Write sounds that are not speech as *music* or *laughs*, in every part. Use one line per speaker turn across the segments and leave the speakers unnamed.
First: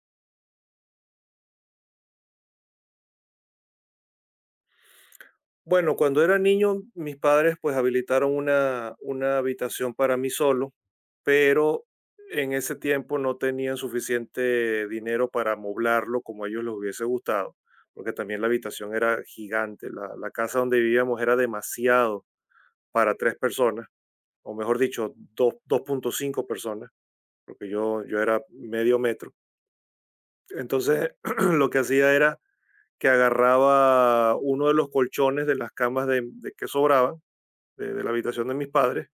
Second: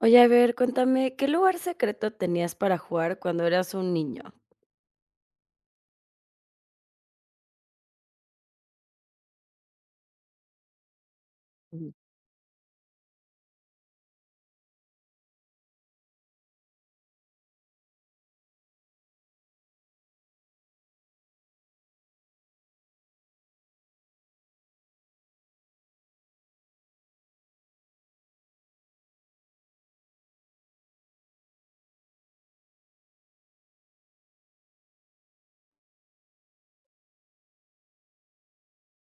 Oye, a ver, cuéntame, ¿qué lugar secreto tenías para jugar cuando eras un niño?
Bueno, cuando era niño, mis padres pues habilitaron una habitación para mí solo, pero
Ujú.
en ese tiempo no tenían suficiente dinero para amoblarlo como a ellos les hubiese gustado, porque también la habitación era gigante, la casa donde vivíamos era demasiado para tres personas, o mejor dicho, 2.5 personas, porque yo era medio metro. Entonces, *clears throat* lo que hacía era que agarraba uno de los colchones de las camas de que sobraban de la habitación de mis padres,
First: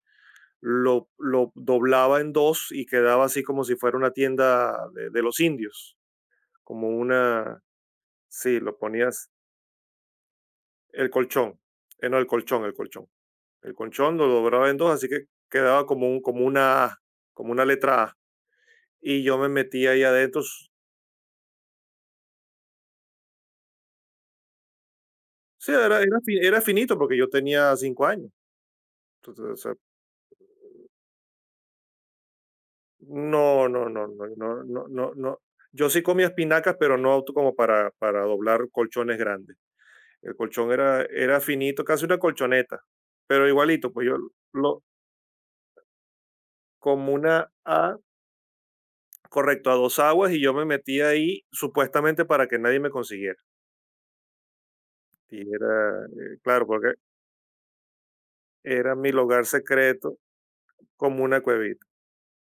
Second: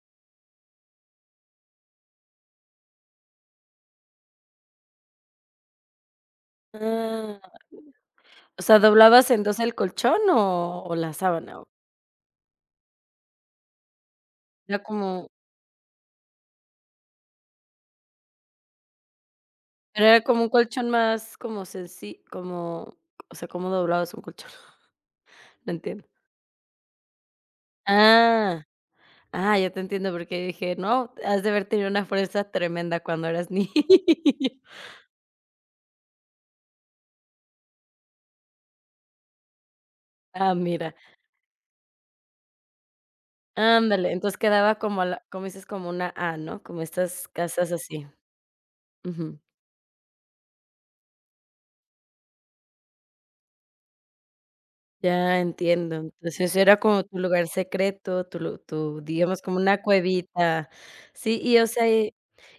lo doblaba en dos y quedaba así como si fuera una tienda de los indios, como
Ah,
una, sí,
o
lo
sea,
ponías,
¿doblabas entonces el colchón o
el
la
colchón,
sábana? ¿O
no el colchón, el colchón, el colchón lo doblaba en
era
dos, así que
como
quedaba como una letra A. Y yo me metía ahí
pero era como
adentro,
un colchón más como sencillo, como, o sea, ¿cómo doblabas un colchón? *laughs* No
sí,
entiendo.
era finito porque yo tenía 5 años.
Ah,
Entonces, o
ah, ya
sea,
te entiendo, porque dije: "No, has de haber tenido una fuerza tremenda cuando eras
no,
niño".
no, no, no,
*laughs*
no, no, no, no. Yo sí comía espinacas, pero no como para doblar colchones grandes. El
Ah,
colchón
mira,
era finito, casi una colchoneta, pero igualito, pues
ándale,
yo
entonces quedaba
lo,
como a la como dices, como una A, ¿no? Como
como
estas
una
casas
A,
así.
correcto, a dos aguas y yo me metí ahí supuestamente para que nadie me consiguiera.
Ya
Y
entiendo.
era,
Entonces
claro,
era
porque
como tu lugar secreto, tu lu
era
tu,
mi
digamos,
lugar
como una
secreto
cuevita.
como
Sí,
una
y, o
cuevita.
sea, ¿y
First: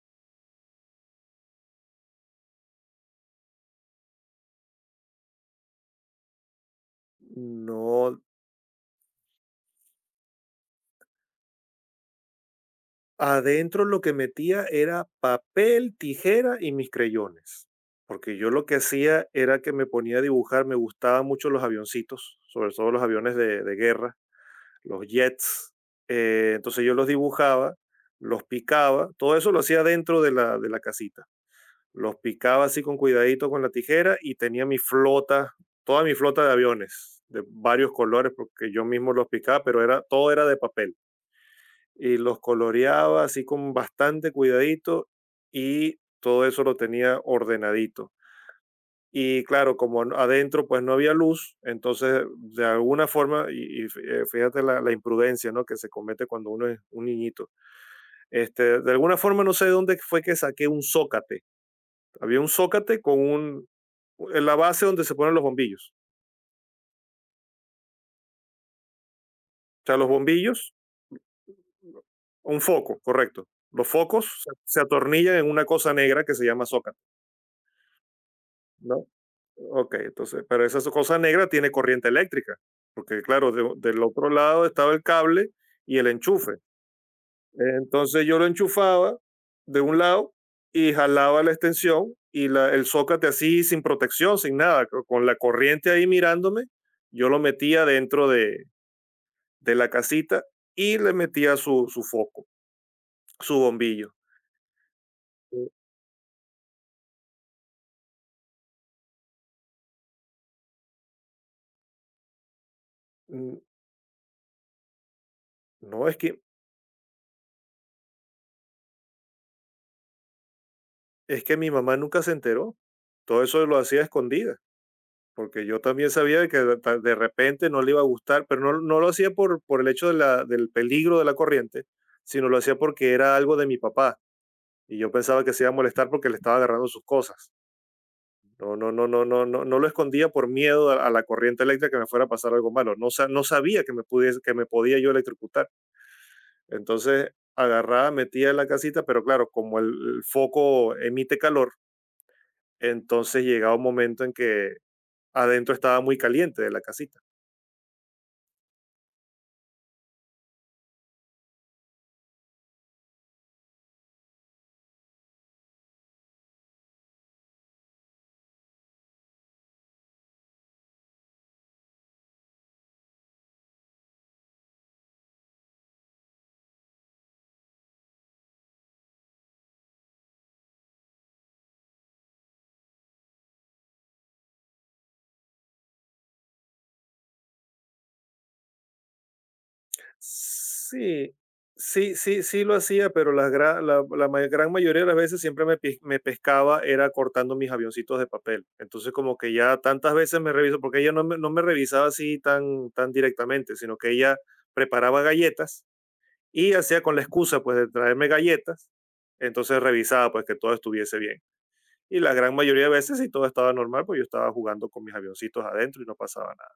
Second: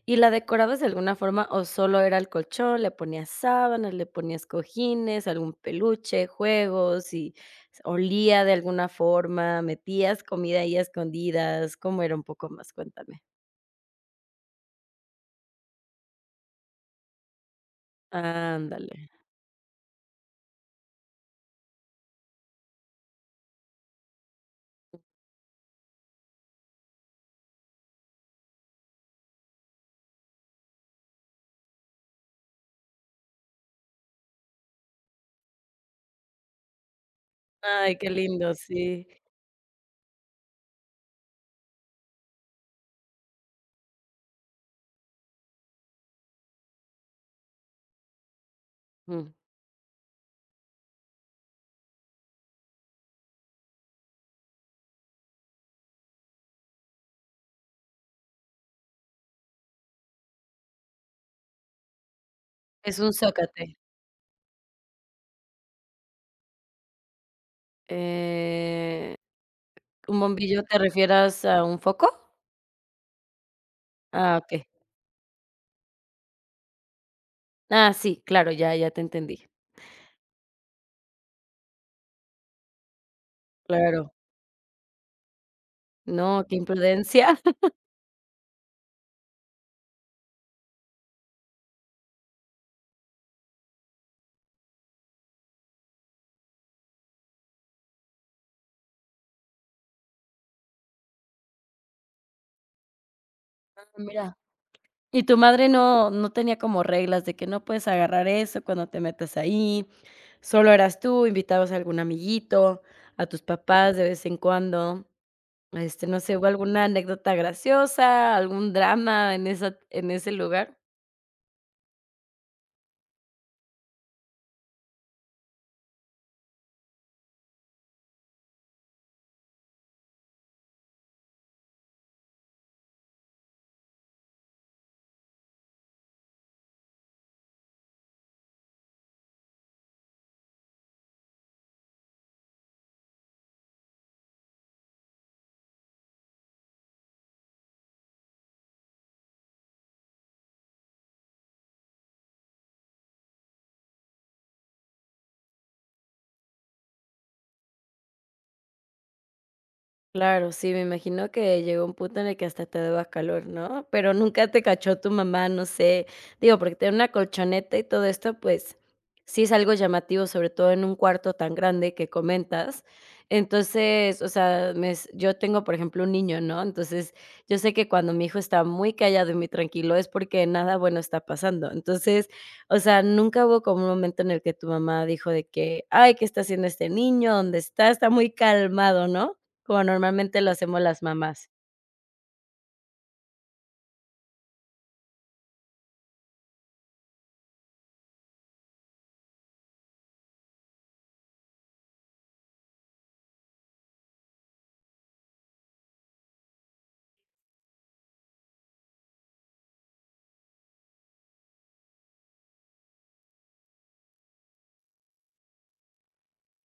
y la decorabas de alguna forma o solo era el colchón? ¿Le ponías sábanas, le ponías cojines, algún peluche, juegos y
No,
olía de alguna forma? ¿Metías comida ahí a escondidas? ¿Cómo era un poco más? Cuéntame.
adentro lo que metía era papel, tijera y mis creyones. Porque yo lo que
Ándale.
hacía era que me ponía a dibujar, me gustaban mucho los avioncitos, sobre todo los aviones de guerra, los jets. Entonces yo los dibujaba, los picaba, todo eso lo hacía dentro de la casita. Los picaba así con cuidadito con la tijera y tenía mi flota, toda mi flota de aviones de varios
Ay, qué
colores
lindo,
porque yo
sí.
mismo los picaba, pero era, todo era de papel. Y los coloreaba así con bastante cuidadito y todo eso lo tenía ordenadito.
Mm.
Y claro, como adentro pues no había luz, entonces de alguna forma, fíjate la imprudencia, ¿no?, que se comete cuando uno es un niñito, este, de alguna forma no sé de dónde fue que saqué un zócate. Había un
Es
zócate
un
con un,
zócate.
en la base donde se ponen los bombillos.
Eh,
O sea, los
¿Un bombillo
bombillos,
te refieras a un foco?
un foco, correcto. Los
Ah,
focos
okey.
se atornillan en una cosa negra que se llama zócate,
Ah, sí, claro, ya, ya te
¿no?
entendí.
Ok, entonces, pero esa cosa negra tiene corriente eléctrica, porque claro, del
Claro.
otro lado estaba el cable y el
No, qué
enchufe.
imprudencia.
Entonces yo lo enchufaba de un lado y jalaba la extensión y el zócate así sin protección, sin nada, con la corriente ahí mirándome, yo lo metía dentro de la casita y le metía su foco, su
*laughs*
bombillo.
Mira. ¿Y tu
Eh,
madre no tenía como reglas de que no puedes agarrar eso cuando te metas ahí? ¿Solo eras tú, invitabas a algún amiguito, a tus
mm,
papás de vez en cuando? Este,
No,
no sé, ¿hubo alguna anécdota graciosa, algún drama en esa en ese lugar?
es que mi mamá nunca se enteró. Todo eso lo hacía a escondida, porque yo también sabía que de repente no le iba a gustar, pero no, no lo hacía por el hecho de del peligro de la corriente, sino lo hacía porque era algo de mi papá y yo pensaba que se iba a molestar porque le estaba agarrando sus cosas. No, no, no, no, no, no, no lo escondía por miedo a la corriente eléctrica que me fuera a pasar algo malo. No, no sabía que que me podía yo electrocutar. Entonces agarraba, metía en la casita, pero claro, como el foco emite calor, entonces llegaba un momento en que adentro estaba muy caliente de la casita.
Claro, sí, me imagino que llegó un punto en el que hasta te daba calor, ¿no? Pero nunca te cachó tu mamá, no sé. Digo, porque tener una colchoneta y todo esto, pues sí es algo llamativo, sobre todo en un cuarto tan grande que comentas. Entonces, o sea, me s- yo tengo, por ejemplo, un niño, ¿no? Entonces, yo sé que cuando mi hijo está muy callado y muy tranquilo es porque nada bueno está pasando. Entonces, o sea, nunca hubo como un momento en el que tu mamá dijo de que, ay, ¿qué está haciendo este niño? ¿Dónde está? Está muy calmado, ¿no? Como normalmente lo hacemos las
Sí,
mamás.
sí, sí, sí lo hacía, pero la, gra- la ma- gran mayoría de las veces siempre me pescaba, era cortando mis avioncitos de papel. Entonces como que ya tantas veces me revisó, porque ella no me revisaba así tan, tan directamente, sino que ella preparaba galletas y hacía con la excusa pues de traerme galletas, entonces revisaba pues que todo estuviese bien. Y la gran mayoría de veces si todo estaba normal, pues yo estaba jugando con mis avioncitos adentro y no pasaba nada.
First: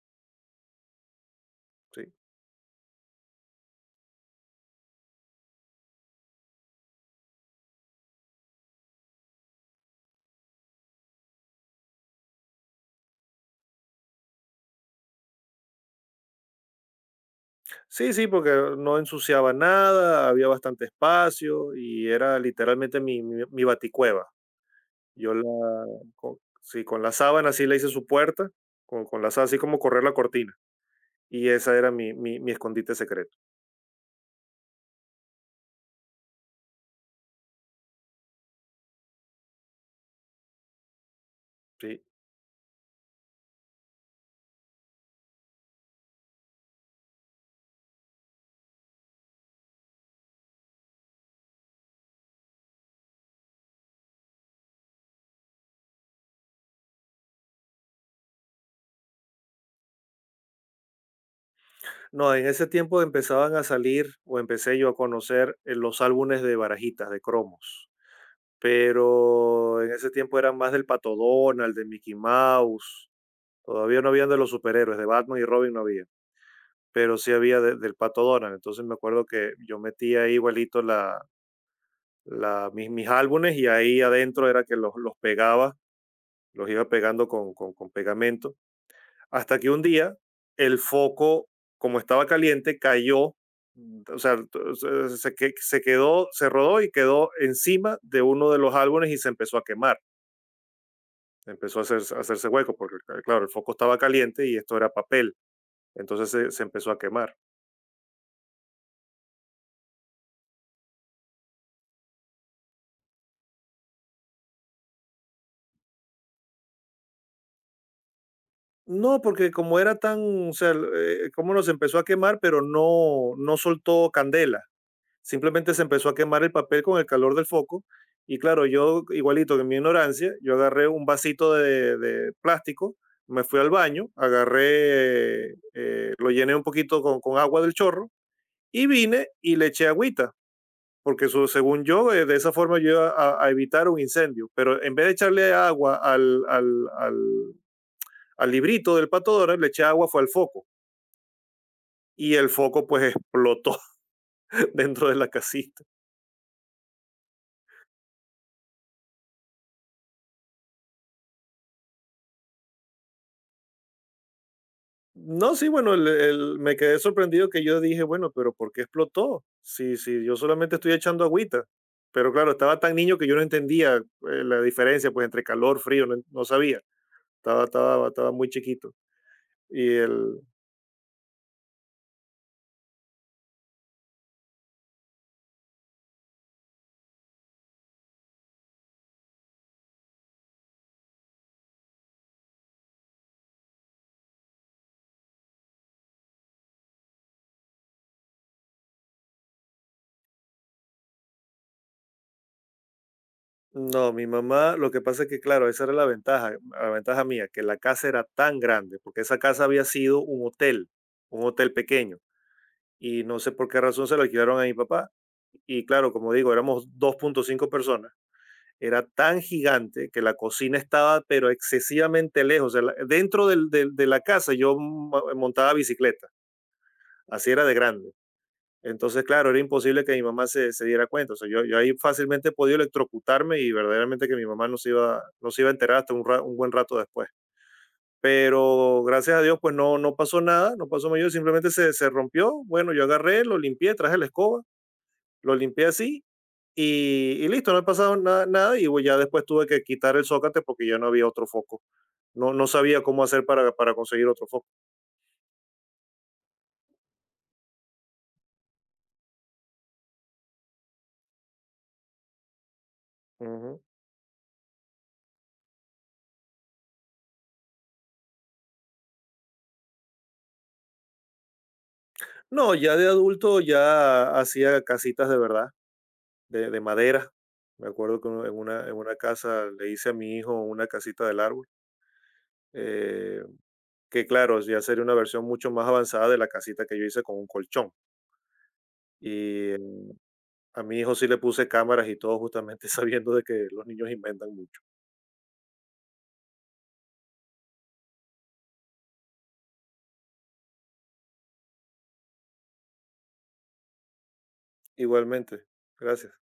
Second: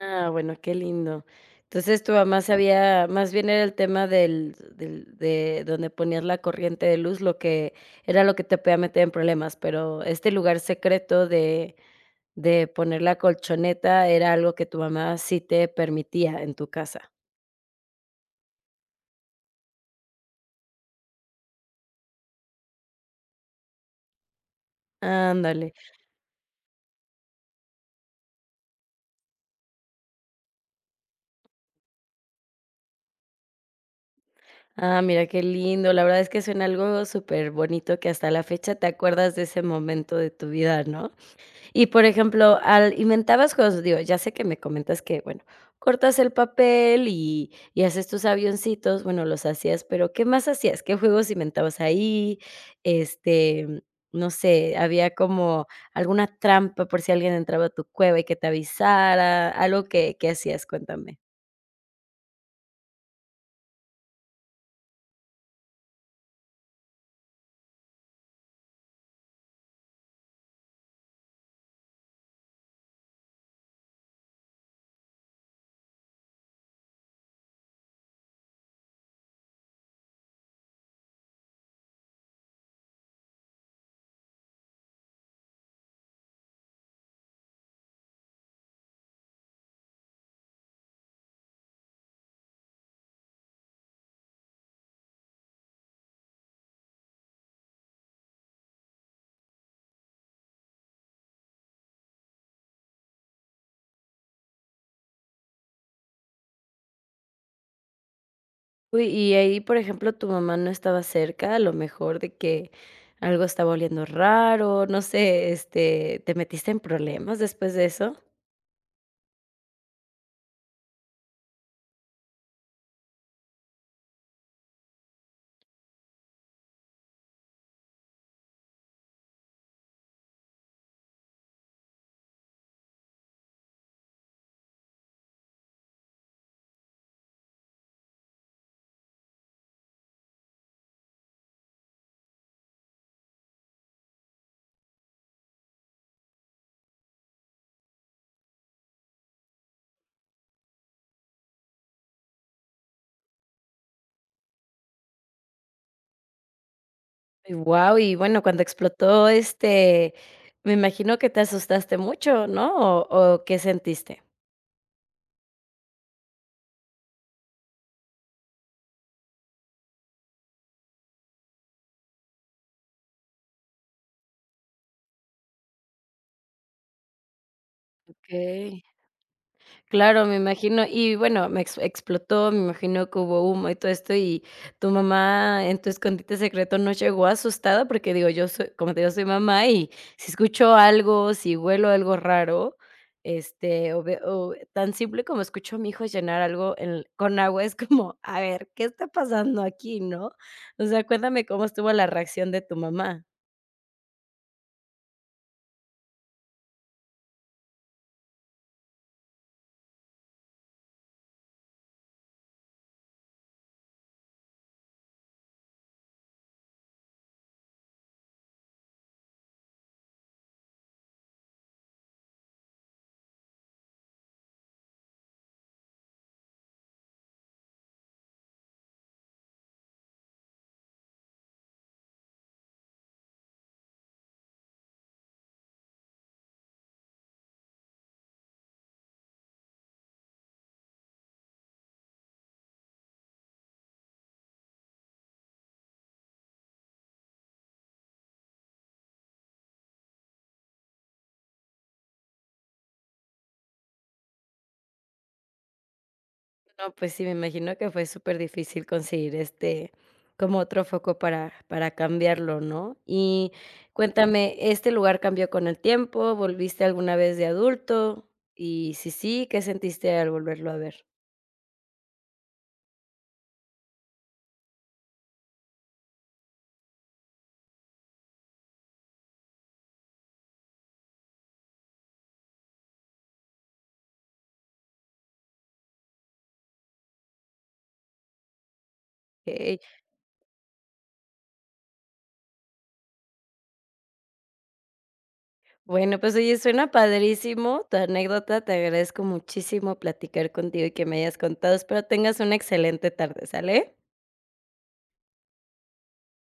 Ah, bueno, qué lindo. Entonces, tu
¿Sí?
mamá sabía más bien era el tema del de donde ponías la corriente de luz, lo que era lo que te podía meter en problemas, pero este lugar secreto de poner la colchoneta era algo que tu mamá sí te permitía en tu casa.
Sí, sí, porque no ensuciaba nada, había bastante espacio y era literalmente mi baticueva. Yo la,
Ándale.
con, sí, con la sábana así le hice su puerta, con la sábana así como correr la cortina. Y esa era mi escondite secreto.
Ah, mira qué lindo. La verdad es que suena algo súper bonito que hasta la fecha te acuerdas de ese momento de tu vida, ¿no? Y,
Sí.
por ejemplo, al inventabas juegos, digo, ya sé que me comentas que, bueno, cortas el papel y haces tus avioncitos, bueno, los hacías, pero, ¿qué más hacías? ¿Qué juegos inventabas ahí? Este, mm, no sé, ¿había como alguna trampa por si alguien entraba a tu cueva y que te avisara? Algo que hacías, cuéntame.
No, en ese tiempo empezaban a salir o empecé yo a conocer los álbumes de barajitas, de cromos. Pero en ese tiempo eran más del Pato Donald, de Mickey Mouse. Todavía no habían de los superhéroes, de Batman y Robin no había. Pero sí había del Pato Donald. Entonces me acuerdo que yo metía ahí igualito mis álbumes y ahí adentro era que los pegaba, los iba pegando con pegamento. Hasta que un día el foco, como estaba caliente, cayó, mm, o sea, se quedó, se rodó y quedó encima de uno de los álbumes y se empezó a quemar. Empezó a hacerse hueco porque, claro, el foco estaba caliente y esto era papel. Entonces se empezó a quemar.
Uy, y ahí, por ejemplo, tu mamá no estaba cerca, a lo mejor de que algo estaba oliendo raro, no sé, este, ¿te metiste en problemas después de eso?
No, porque como era tan, o sea, cómo los empezó a quemar, pero no, no soltó candela. Simplemente se empezó a quemar el papel con el calor del foco. Y claro, yo, igualito que en mi ignorancia, yo agarré un vasito de plástico, me fui al baño, agarré, lo llené un poquito con agua del chorro y vine y le eché agüita, porque eso, según yo, de esa forma yo iba a evitar un incendio. Pero en vez de echarle agua al al librito del Pato Donald, le eché agua, fue al foco. Y el foco pues explotó *laughs* dentro de la casita.
Wow, y bueno, cuando explotó, este, me imagino que te asustaste mucho, ¿no? ¿O qué sentiste?
No, sí, bueno, me quedé sorprendido, que yo dije, bueno, pero ¿por qué explotó? Sí, sí, yo solamente estoy echando agüita. Pero claro, estaba tan niño que yo no entendía la diferencia pues entre calor, frío, no, no sabía. Estaba muy
Okey.
chiquito. Y
Claro, me
el,
imagino. Y bueno, me ex explotó, me imagino que hubo humo y todo esto, y tu mamá en tu escondite secreto no llegó asustada, porque digo, yo soy, como te digo, soy mamá y si escucho algo, si huelo algo raro, este, o, ve- o tan simple como escucho a mi hijo llenar algo en- con agua, es como, a ver, ¿qué está pasando aquí, no? O sea, cuéntame cómo estuvo la reacción de tu mamá.
no, mi mamá, lo que pasa es que, claro, esa era la ventaja mía, que la casa era tan grande, porque esa casa había sido un hotel pequeño. Y no sé por qué razón se lo alquilaron a mi papá. Y claro, como digo, éramos 2.5 personas. Era tan gigante que la cocina estaba, pero excesivamente lejos. O sea, dentro de la casa yo montaba bicicleta, así era de grande. Entonces, claro, era imposible que mi mamá se diera cuenta. O sea, yo ahí fácilmente podía electrocutarme y verdaderamente que mi mamá no se iba a enterar hasta un, un buen rato después. Pero gracias a Dios, pues no, no pasó nada, no pasó mayor, simplemente se rompió. Bueno, yo agarré, lo limpié, traje la escoba, lo limpié así y listo, no he pasado nada y bueno, ya después tuve que quitar el zócate porque ya no había otro foco. No, no sabía cómo hacer para conseguir otro foco.
No, pues sí, me imagino que fue súper difícil conseguir, este, como otro foco para cambiarlo, ¿no? Y
Ujú.
cuéntame, ¿este lugar cambió con el tiempo? ¿Volviste alguna vez de adulto? Y si sí, ¿qué sentiste al volverlo a ver?
No, ya de adulto ya hacía casitas de verdad, de madera. Me acuerdo que en en una casa le hice a mi hijo una casita del árbol, eh, que claro, ya sería una versión mucho más avanzada de la casita que yo hice con un colchón. Y
Okey.
a mi hijo sí le puse cámaras y todo justamente *laughs* sabiendo de que los niños inventan mucho.
Bueno, pues, oye, suena padrísimo tu anécdota. Te agradezco muchísimo platicar contigo y que me hayas contado. Espero tengas una excelente tarde, ¿sale?
Igualmente, gracias.